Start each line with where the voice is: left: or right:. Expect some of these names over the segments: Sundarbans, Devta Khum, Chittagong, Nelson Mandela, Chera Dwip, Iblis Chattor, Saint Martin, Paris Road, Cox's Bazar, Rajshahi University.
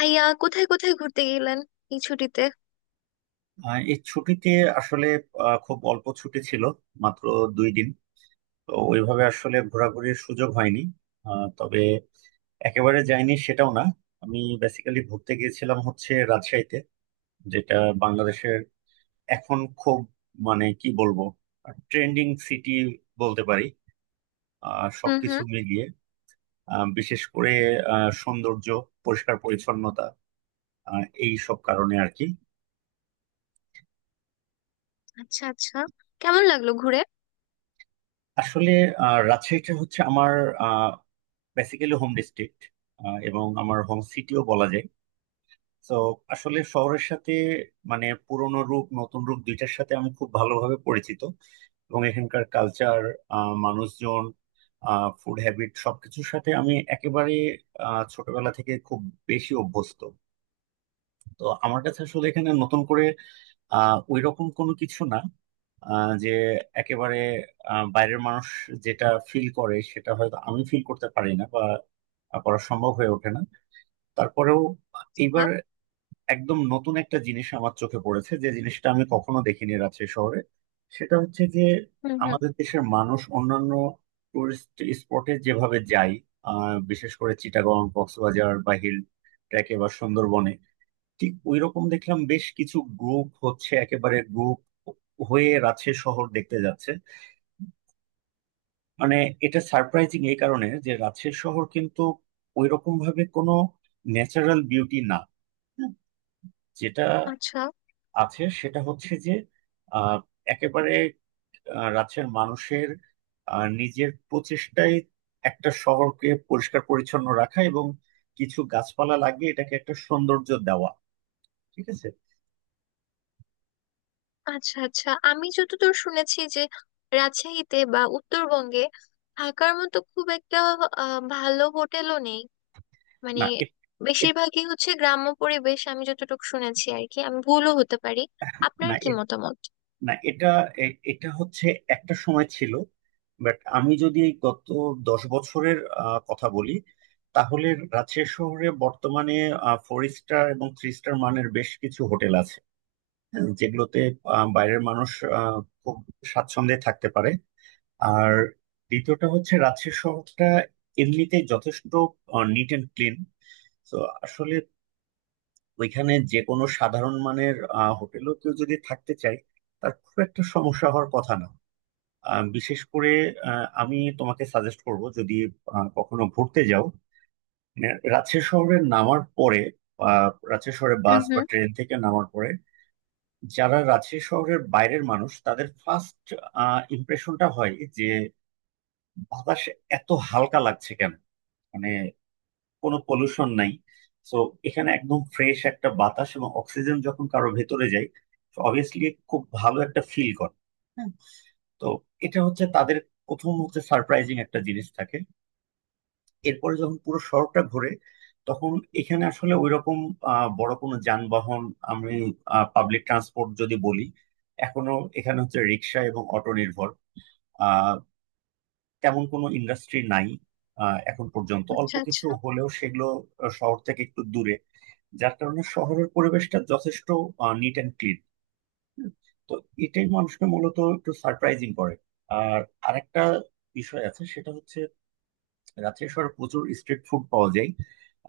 left: আইয়া কোথায় কোথায় ঘুরতে গেলেন এই ছুটিতে?
right: এই ছুটিতে আসলে খুব অল্প ছুটি ছিল, মাত্র 2 দিন। তো ওইভাবে আসলে ঘোরাঘুরির সুযোগ হয়নি। তবে একেবারে যাইনি সেটাও না। আমি বেসিক্যালি ঘুরতে গিয়েছিলাম হচ্ছে রাজশাহীতে, যেটা বাংলাদেশের এখন খুব, মানে কি বলবো, ট্রেন্ডিং সিটি বলতে পারি,
left: হুম
right: সবকিছু
left: হুম।
right: মিলিয়ে। বিশেষ করে সৌন্দর্য, পরিষ্কার পরিচ্ছন্নতা, এই সব কারণে আর কি।
left: আচ্ছা, আচ্ছা। কেমন লাগলো ঘুরে?
right: আসলে রাজশাহীটা হচ্ছে আমার বেসিক্যালি হোম ডিস্ট্রিক্ট, এবং আমার হোম সিটিও বলা যায়। তো আসলে শহরের সাথে, মানে পুরনো রূপ নতুন রূপ দুইটার সাথে আমি খুব ভালোভাবে পরিচিত। এবং এখানকার কালচার, মানুষজন, ফুড হ্যাবিট সবকিছুর সাথে আমি একেবারে ছোটবেলা থেকে খুব বেশি অভ্যস্ত। তো আমার কাছে আসলে এখানে নতুন করে ওই রকম কোনো কিছু না, যে একেবারে বাইরের মানুষ যেটা ফিল করে সেটা হয়তো আমি ফিল করতে পারি না, বা করা সম্ভব হয়ে ওঠে না। তারপরেও এইবার
left: হ্যাঁ।
right: একদম নতুন একটা জিনিস আমার চোখে পড়েছে, যে জিনিসটা আমি কখনো দেখিনি রাজশাহী শহরে। সেটা হচ্ছে যে,
left: হুম হুম।
right: আমাদের দেশের মানুষ অন্যান্য টুরিস্ট স্পটে যেভাবে যায়, বিশেষ করে চিটাগং, কক্সবাজার বা হিল ট্রেকে বা সুন্দরবনে, ঠিক ওই রকম দেখলাম বেশ কিছু গ্রুপ হচ্ছে, একেবারে গ্রুপ হয়ে রাজশাহী শহর দেখতে যাচ্ছে। মানে এটা সারপ্রাইজিং এই কারণে যে রাজশাহী শহর কিন্তু ওই রকম ভাবে কোনো ন্যাচারাল বিউটি না। হুম, যেটা
left: আচ্ছা,
right: আছে সেটা হচ্ছে যে আহ, একেবারে রাজ্যের মানুষের নিজের প্রচেষ্টায় একটা শহরকে পরিষ্কার পরিচ্ছন্ন রাখা, এবং কিছু গাছপালা লাগিয়ে এটাকে একটা সৌন্দর্য দেওয়া। ঠিক আছে।
left: আচ্ছা, আচ্ছা। আমি যতদূর শুনেছি যে রাজশাহীতে বা উত্তরবঙ্গে থাকার মতো খুব একটা ভালো হোটেলও নেই। মানে,
right: না, এ-
left: বেশিরভাগই হচ্ছে গ্রাম্য পরিবেশ, আমি যতটুকু শুনেছি আর কি। আমি ভুলও হতে পারি। আপনার
right: না
left: কি মতামত?
right: না এটা, এটা হচ্ছে একটা সময় ছিল। বাট আমি যদি এই গত 10 বছরের কথা বলি, তাহলে রাজশাহী শহরে বর্তমানে 4 স্টার এবং 3 স্টার মানের বেশ কিছু হোটেল আছে, যেগুলোতে বাইরের মানুষ আহ, খুব স্বাচ্ছন্দ্যে থাকতে পারে। আর দ্বিতীয়টা হচ্ছে রাজশাহী শহরটা এমনিতেই যথেষ্ট নিট অ্যান্ড ক্লিন। তো আসলে ওইখানে যে কোনো সাধারণ মানের হোটেলও কেউ যদি থাকতে চায়, তার খুব একটা সমস্যা হওয়ার কথা না। বিশেষ করে আমি তোমাকে সাজেস্ট করব, যদি কখনো ঘুরতে যাও মানে রাজশাহী শহরে নামার পরে, রাজশাহী শহরে
left: হুম
right: বাস বা
left: হুম।
right: ট্রেন থেকে নামার পরে, যারা রাজশাহী শহরের বাইরের মানুষ তাদের ফার্স্ট ইমপ্রেশনটা হয় যে, বাতাস এত হালকা লাগছে কেন, মানে কোনো পলিউশন নাই। তো এখানে একদম ফ্রেশ একটা বাতাস এবং অক্সিজেন যখন কারো ভেতরে যায়, অবভিয়াসলি খুব ভালো একটা ফিল করে। হ্যাঁ। তো এটা হচ্ছে তাদের প্রথম হচ্ছে সারপ্রাইজিং একটা জিনিস থাকে। এরপরে যখন পুরো শহরটা ঘোরে, তখন এখানে আসলে ওইরকম বড় কোনো যানবাহন, আমি পাবলিক ট্রান্সপোর্ট যদি বলি, এখনো এখানে হচ্ছে রিক্সা এবং অটো নির্ভর। আহ তেমন কোনো ইন্ডাস্ট্রি নাই, এখন পর্যন্ত অল্প
left: আচ্ছা,
right: কিছু
left: আচ্ছা।
right: হলেও সেগুলো শহর থেকে একটু দূরে। যার কারণে শহরের পরিবেশটা যথেষ্ট নিট অ্যান্ড ক্লিন। তো এটাই মানুষকে মূলত একটু সারপ্রাইজিং করে। আর আরেকটা বিষয় আছে সেটা হচ্ছে, রাজশাহী শহরে প্রচুর স্ট্রিট ফুড পাওয়া যায়,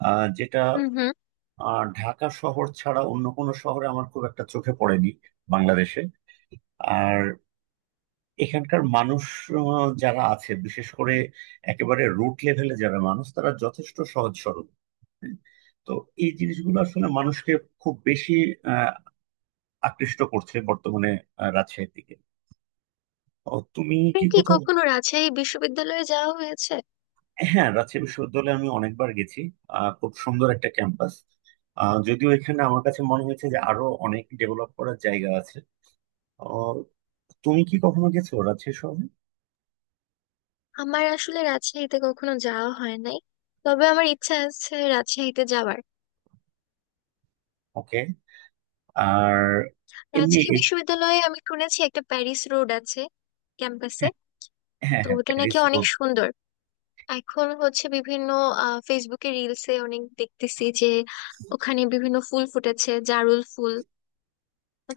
right: যেটা
left: হুম হুম।
right: ঢাকা শহর ছাড়া অন্য কোনো শহরে আমার খুব একটা চোখে পড়েনি বাংলাদেশে। আর এখানকার মানুষ, যারা আছে বিশেষ করে একেবারে রুট লেভেলে যারা মানুষ, তারা যথেষ্ট সহজ সরল। হ্যাঁ। তো এই জিনিসগুলো আসলে মানুষকে খুব বেশি আহ, আকৃষ্ট করছে বর্তমানে, রাজশাহীর দিকে। ও, তুমি
left: আপনার
right: কি
left: কি
right: কোথাও।
left: কখনো রাজশাহী বিশ্ববিদ্যালয়ে যাওয়া হয়েছে?
right: হ্যাঁ, রাজশাহী বিশ্ববিদ্যালয়ে আমি অনেকবার গেছি। খুব সুন্দর একটা ক্যাম্পাস, যদিও এখানে আমার কাছে মনে হয়েছে যে আরো অনেক ডেভেলপ করার জায়গা আছে। আহ, তুমি কি কখনো গেছো রাজশাহী শহরে?
left: আমার আসলে রাজশাহীতে কখনো যাওয়া হয় নাই, তবে আমার ইচ্ছা আছে রাজশাহীতে যাওয়ার।
right: ওকে। আর এমনি।
left: রাজশাহী বিশ্ববিদ্যালয়ে আমি শুনেছি একটা প্যারিস রোড আছে ক্যাম্পাসে।
right: হ্যাঁ, হ্যাঁ,
left: তো
right: হ্যাঁ,
left: ওটা নাকি
right: প্যারিস
left: অনেক
right: রোড।
left: সুন্দর। এখন হচ্ছে বিভিন্ন ফেসবুকে রিলসে অনেক দেখতেছি যে ওখানে বিভিন্ন ফুল ফুটেছে। জারুল ফুল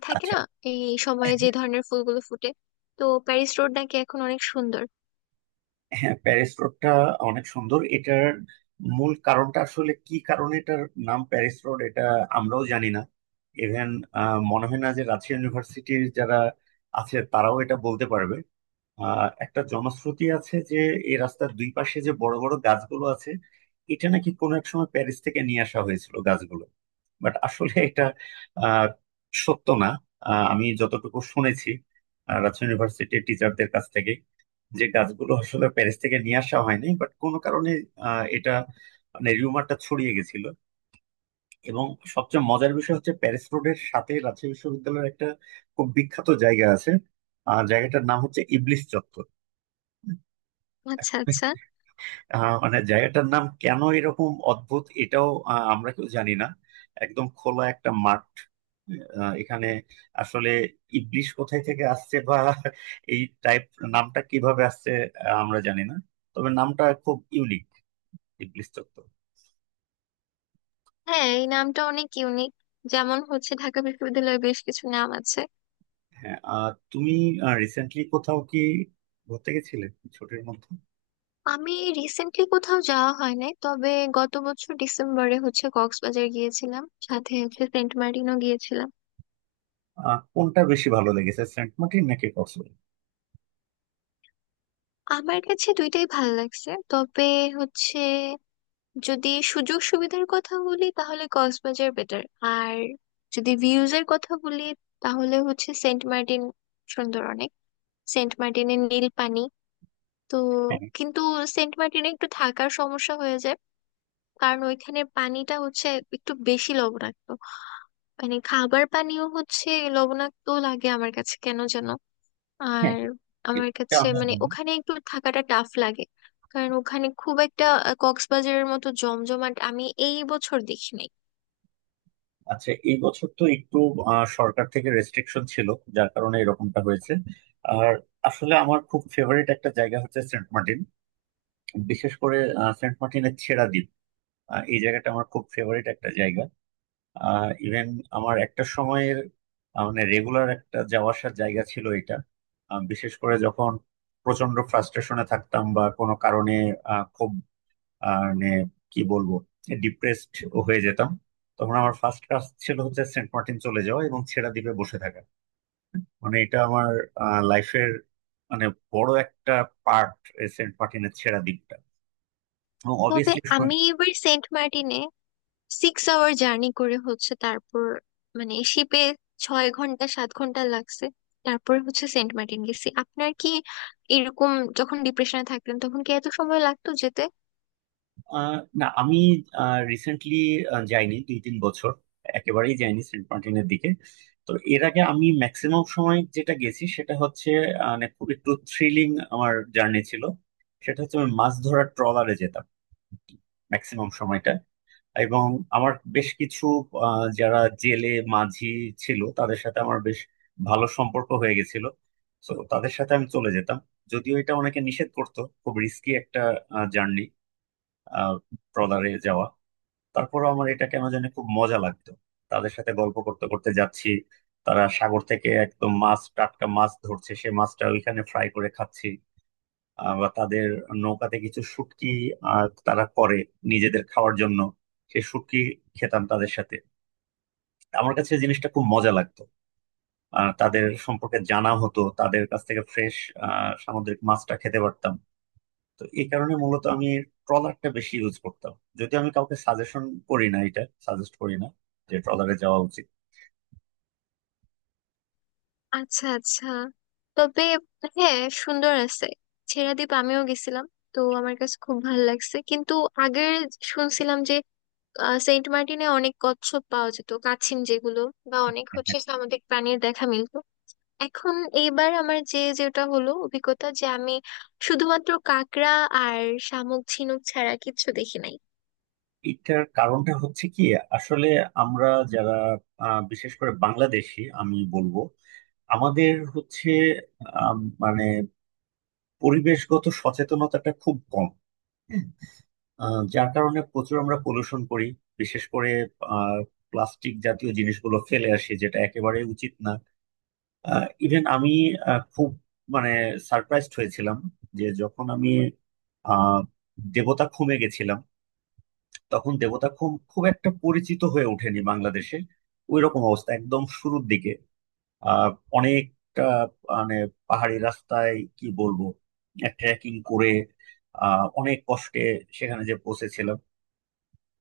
left: থাকে
right: আচ্ছা।
left: না, এই সময়ে যে ধরনের ফুলগুলো ফুটে? তো প্যারিস রোড নাকি এখন অনেক সুন্দর।
right: হ্যাঁ, প্যারিস রোডটা অনেক সুন্দর। এটার মূল কারণটা আসলে কি কারণে এটার নাম প্যারিস রোড, এটা আমরাও জানি না। ইভেন মনে হয় না যে রাজশাহী ইউনিভার্সিটির যারা আছে তারাও এটা বলতে পারবে। একটা জনশ্রুতি আছে যে এই রাস্তার দুই পাশে যে বড় বড় গাছগুলো আছে, এটা নাকি কোনো এক সময় প্যারিস থেকে নিয়ে আসা হয়েছিল গাছগুলো। বাট আসলে এটা আহ সত্য না। আমি যতটুকু শুনেছি রাজশাহী ইউনিভার্সিটির টিচারদের কাছ থেকে, যে গাছগুলো আসলে প্যারিস থেকে নিয়ে আসা হয়নি, বাট কোনো কারণে এটা মানে রিউমারটা ছড়িয়ে গেছিল। এবং সবচেয়ে মজার বিষয় হচ্ছে, প্যারিস রোডের সাথে রাজশাহী বিশ্ববিদ্যালয়ের একটা খুব বিখ্যাত জায়গা আছে। জায়গাটার নাম হচ্ছে ইবলিস চত্বর।
left: আচ্ছা, আচ্ছা।
right: মানে জায়গাটার নাম কেন এরকম অদ্ভুত এটাও আমরা কেউ জানি না। একদম খোলা একটা মাঠ। এখানে আসলে ইবলিশ কোথায় থেকে আসছে, বা এই টাইপ নামটা কিভাবে আসছে, আমরা জানি না। তবে নামটা খুব ইউনিক, ইবলিশ চত্বর।
left: হ্যাঁ, এই নামটা অনেক ইউনিক। যেমন হচ্ছে ঢাকা বিশ্ববিদ্যালয়ে বেশ কিছু নাম আছে।
right: হ্যাঁ। তুমি রিসেন্টলি কোথাও কি ঘুরতে গেছিলে ছুটির মধ্যে?
left: আমি রিসেন্টলি কোথাও যাওয়া হয় নাই, তবে গত বছর ডিসেম্বরে হচ্ছে কক্সবাজার গিয়েছিলাম, সাথে হচ্ছে সেন্ট মার্টিনও গিয়েছিলাম।
right: কোনটা বেশি ভালো লেগেছে, সেন্ট মার্টিন নাকি কক্সবাজার?
left: আমার কাছে দুইটাই ভালো লাগছে, তবে হচ্ছে যদি সুযোগ সুবিধার কথা বলি তাহলে কক্সবাজার বেটার। আর যদি ভিউজ এর কথা বলি তাহলে হচ্ছে সেন্ট মার্টিন সুন্দর অনেক, সেন্ট মার্টিনের নীল পানি, তো।
right: হ্যাঁ,
left: কিন্তু সেন্ট মার্টিনে একটু থাকার সমস্যা হয়ে যায়, কারণ ওইখানে পানিটা হচ্ছে একটু বেশি লবণাক্ত। মানে খাবার পানীয় হচ্ছে লবণাক্ত লাগে আমার কাছে কেন যেন।
right: হ্যাঁ।
left: আর আমার
right: এটা
left: কাছে
right: আমরা
left: মানে
right: জানি।
left: ওখানে একটু থাকাটা টাফ লাগে, কারণ ওখানে খুব একটা কক্সবাজারের মতো জমজমাট আমি এই বছর দেখি নাই।
right: আচ্ছা, এই বছর তো একটু সরকার থেকে রেস্ট্রিকশন ছিল, যার কারণে এরকমটা হয়েছে। আর আসলে আমার খুব ফেভারিট একটা জায়গা হচ্ছে সেন্ট মার্টিন, বিশেষ করে সেন্ট মার্টিনের ছেড়া দ্বীপ। এই জায়গাটা আমার খুব ফেভারিট একটা জায়গা। ইভেন আমার একটা সময়ের মানে রেগুলার একটা যাওয়া আসার জায়গা ছিল এটা। বিশেষ করে যখন প্রচন্ড ফ্রাস্ট্রেশনে থাকতাম, বা কোনো কারণে খুব, মানে কি বলবো, ডিপ্রেসড হয়ে যেতাম, তখন আমার ফার্স্ট কাজ ছিল হচ্ছে সেন্ট মার্টিন চলে যাওয়া এবং ছেড়া দ্বীপে বসে থাকা। মানে এটা আমার লাইফের মানে বড় একটা পার্ট, সেন্ট মার্টিনের ছেড়া দ্বীপটা,
left: তবে
right: অবভিয়াসলি।
left: আমি এবার সেন্ট মার্টিনে 6 আওয়ার জার্নি করে হচ্ছে তারপর, মানে শিপে 6 ঘন্টা 7 ঘন্টা লাগছে, তারপর হচ্ছে সেন্ট মার্টিন গেছি। আপনার কি এরকম, যখন ডিপ্রেশনে থাকতেন তখন কি এত সময় লাগতো যেতে?
right: না, আমি রিসেন্টলি যাইনি, 2-3 বছর একেবারেই যাইনি সেন্ট মার্টিনের দিকে। তো এর আগে আমি ম্যাক্সিমাম সময় যেটা গেছি সেটা হচ্ছে, মানে খুব একটু থ্রিলিং আমার জার্নি ছিল। সেটা হচ্ছে আমি মাছ ধরার ট্রলারে যেতাম ম্যাক্সিমাম সময়টা। এবং আমার বেশ কিছু যারা জেলে মাঝি ছিল তাদের সাথে আমার বেশ ভালো সম্পর্ক হয়ে গেছিল। তো তাদের সাথে আমি চলে যেতাম, যদিও এটা অনেকে নিষেধ করতো, খুব রিস্কি একটা জার্নি, ট্রলারে যাওয়া। তারপরে আমার এটা কেন জানি খুব মজা লাগতো। তাদের সাথে গল্প করতে করতে যাচ্ছি, তারা সাগর থেকে একদম মাছ টাটকা মাছ ধরছে, সে মাছটা ওইখানে ফ্রাই করে খাচ্ছি। বা তাদের নৌকাতে কিছু শুটকি তারা করে নিজেদের খাওয়ার জন্য, সেই শুটকি খেতাম তাদের সাথে। আমার কাছে জিনিসটা খুব মজা লাগতো। তাদের সম্পর্কে জানা হতো, তাদের কাছ থেকে ফ্রেশ সামুদ্রিক মাছটা খেতে পারতাম। তো এই কারণে মূলত আমি ট্রলারটা বেশি ইউজ করতাম। যদি আমি কাউকে সাজেশন করি, না এটা সাজেস্ট করি না যে ট্রলারে যাওয়া উচিত।
left: আচ্ছা, আচ্ছা। তবে হ্যাঁ, সুন্দর আছে, ছেড়া দ্বীপ আমিও গেছিলাম, তো আমার কাছে খুব ভালো লাগছে। কিন্তু আগে শুনছিলাম যে সেন্ট মার্টিনে অনেক কচ্ছপ পাওয়া যেত, কাছিম, যেগুলো বা অনেক হচ্ছে
right: হ্যাঁ।
left: সামুদ্রিক প্রাণীর দেখা মিলতো এখন। এইবার আমার যেটা হলো অভিজ্ঞতা যে আমি শুধুমাত্র কাঁকড়া আর শামুক ঝিনুক ছাড়া কিচ্ছু দেখি নাই।
right: এটার কারণটা হচ্ছে কি? আসলে আমরা যারা বিশেষ করে বাংলাদেশি, আমি বলবো, আমাদের হচ্ছে আম, মানে পরিবেশগত সচেতনতাটা খুব কম। যার কারণে প্রচুর আমরা পলিউশন করি, বিশেষ করে প্লাস্টিক জাতীয় জিনিসগুলো ফেলে আসি, যেটা একেবারে উচিত না। ইভেন আমি খুব, মানে সারপ্রাইজড হয়েছিলাম যে যখন আমি আহ দেবতা খুমে গেছিলাম, তখন দেবতা খুম খুব একটা পরিচিত হয়ে ওঠেনি বাংলাদেশে, ওই রকম অবস্থা একদম শুরুর দিকে। আহ অনেক, মানে পাহাড়ি রাস্তায়, কি বলবো, ট্রেকিং করে অনেক কষ্টে সেখানে যে পৌঁছেছিলাম।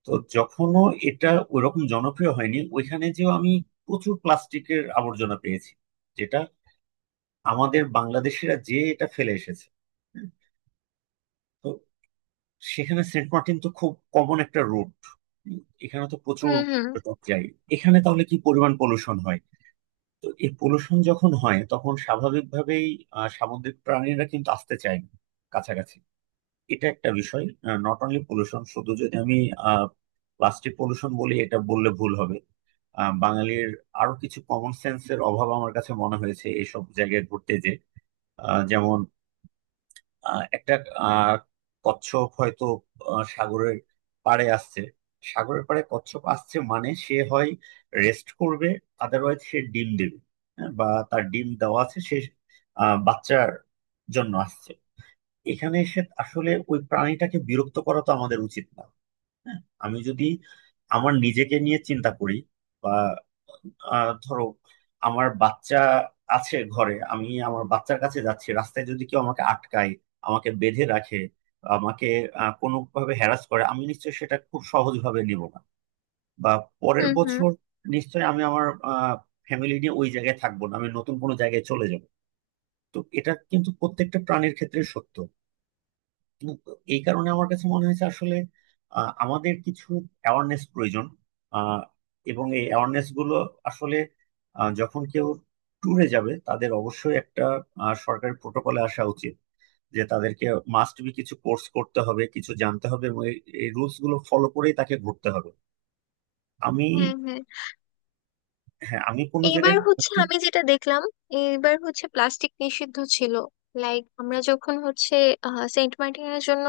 right: তো যখনও এটা ওইরকম জনপ্রিয় হয়নি, ওইখানে যেও আমি প্রচুর প্লাস্টিকের আবর্জনা পেয়েছি, যেটা আমাদের বাংলাদেশিরা যে এটা ফেলে এসেছে। হুম, তো সেখানে সেন্ট মার্টিন তো খুব কমন একটা রুট, এখানে তো প্রচুর
left: হুম হুম।
right: পর্যটক যায়, এখানে তাহলে কি পরিমাণ পলিউশন হয়। তো এই পলুশন যখন হয় তখন স্বাভাবিকভাবেই সামুদ্রিক প্রাণীরা কিন্তু আসতে চায় না কাছাকাছি। এটা একটা বিষয়। নট অনলি পলুশন, শুধু যদি আমি প্লাস্টিক পলুশন বলি এটা বললে ভুল হবে। বাঙালির আরো কিছু কমন সেন্সের অভাব আমার কাছে মনে হয়েছে এইসব জায়গায় ঘুরতে, যে যেমন একটা আহ, কচ্ছপ হয়তো সাগরের পাড়ে আসছে। সাগরের পাড়ে কচ্ছপ আসছে মানে সে হয় রেস্ট করবে, আদারওয়াইজ সে ডিম দেবে। হ্যাঁ, বা তার ডিম দেওয়া আছে, সে বাচ্চার জন্য আসছে। এখানে এসে আসলে ওই প্রাণীটাকে বিরক্ত করা তো আমাদের উচিত না। হ্যাঁ। আমি যদি আমার নিজেকে নিয়ে চিন্তা করি, বা ধরো আমার বাচ্চা আছে ঘরে, আমি আমার বাচ্চার কাছে যাচ্ছি, রাস্তায় যদি কেউ আমাকে আটকায়, আমাকে বেঁধে রাখে, আমাকে কোনোভাবে হ্যারাস করে, আমি নিশ্চয়ই সেটা খুব সহজভাবে নিব না। বা পরের
left: হুম হুম।
right: বছর নিশ্চয়ই আমি আমার ফ্যামিলি নিয়ে ওই জায়গায় থাকবো না, আমি নতুন কোনো জায়গায় চলে যাব। তো এটা কিন্তু প্রত্যেকটা প্রাণীর ক্ষেত্রে সত্য। কিন্তু এই কারণে আমার কাছে মনে হয়েছে আসলে আমাদের কিছু অ্যাওয়ারনেস প্রয়োজন। আহ, এবং এই অ্যাওয়ারনেস গুলো আসলে যখন কেউ ট্যুরে যাবে তাদের অবশ্যই একটা সরকারি প্রোটোকলে আসা উচিত। যে তাদেরকে মাস্ট বি কিছু কোর্স করতে হবে, কিছু জানতে হবে, এবং এই রুলস গুলো ফলো করেই তাকে ঘুরতে হবে। আমি
left: হ্যাঁ, হ্যাঁ।
right: হ্যাঁ, আমি কোনো
left: এইবার
right: জায়গায়
left: হচ্ছে
right: ঘুরতে।
left: আমি যেটা দেখলাম, এইবার হচ্ছে প্লাস্টিক নিষিদ্ধ ছিল। লাইক আমরা যখন হচ্ছে সেন্ট মার্টিনের জন্য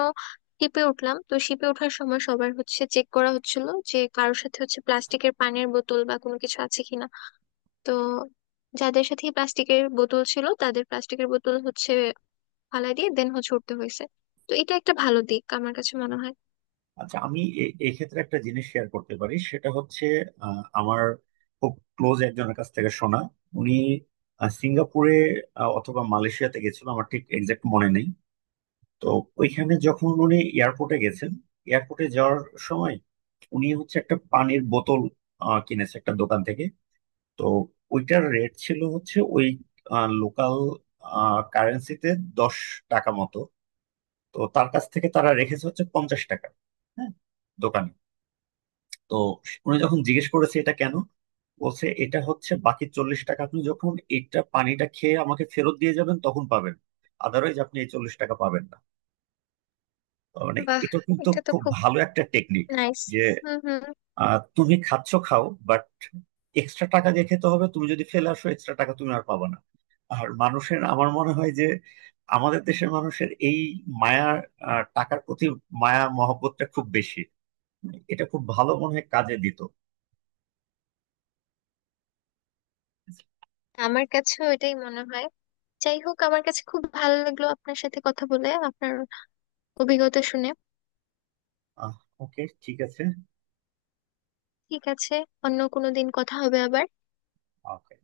left: শিপে উঠলাম, তো শিপে ওঠার সময় সবার হচ্ছে চেক করা হচ্ছিল যে কারোর সাথে হচ্ছে প্লাস্টিকের পানির বোতল বা কোনো কিছু আছে কিনা। তো যাদের সাথে প্লাস্টিকের বোতল ছিল তাদের প্লাস্টিকের বোতল হচ্ছে ফালাই দিয়ে দেন হচ্ছে উঠতে হয়েছে। তো এটা একটা ভালো দিক আমার কাছে মনে হয়।
right: আচ্ছা, আমি এক্ষেত্রে একটা জিনিস শেয়ার করতে পারি, সেটা হচ্ছে, আমার খুব ক্লোজ একজনের কাছ থেকে শোনা। উনি সিঙ্গাপুরে অথবা মালয়েশিয়াতে গেছিল, আমার ঠিক এক্সাক্ট মনে নেই। তো ওইখানে যখন উনি এয়ারপোর্টে গেছেন, এয়ারপোর্টে যাওয়ার সময়, উনি হচ্ছে একটা পানির বোতল কিনেছে একটা দোকান থেকে। তো ওইটার রেট ছিল হচ্ছে ওই লোকাল কারেন্সিতে 10 টাকা মতো। তো তার কাছ থেকে তারা রেখেছে হচ্ছে 50 টাকা। হ্যাঁ, দোকানে। তো উনি যখন জিজ্ঞেস করেছে এটা কেন, বলছে এটা হচ্ছে বাকি 40 টাকা, আপনি যখন এটা পানিটা খেয়ে আমাকে ফেরত দিয়ে যাবেন তখন পাবেন, আদারওয়াইজ আপনি এই 40 টাকা পাবেন না। তার মানে
left: বাহ!
right: এটা কিন্তু
left: এটা তো
right: খুব
left: খুব
right: ভালো একটা টেকনিক,
left: নাইস।
right: যে
left: হুম হুম।
right: তুমি খাচ্ছ খাও, বাট এক্সট্রা টাকা দিয়ে খেতে হবে, তুমি যদি ফেলে আসো এক্সট্রা টাকা তুমি আর পাবে না। আর মানুষের আমার মনে হয় যে, আমাদের দেশের মানুষের এই মায়া, টাকার প্রতি মায়া মহব্বতটা খুব বেশি। এটা খুব ভালো মনে হয় কাজে দিত।
left: আমার কাছেও এটাই মনে হয়। যাই হোক, আমার কাছে খুব ভালো লাগলো আপনার সাথে কথা বলে, আপনার অভিজ্ঞতা শুনে।
right: আহ ওকে। ঠিক আছে।
left: ঠিক আছে, অন্য কোনো দিন কথা হবে আবার।
right: ওকে।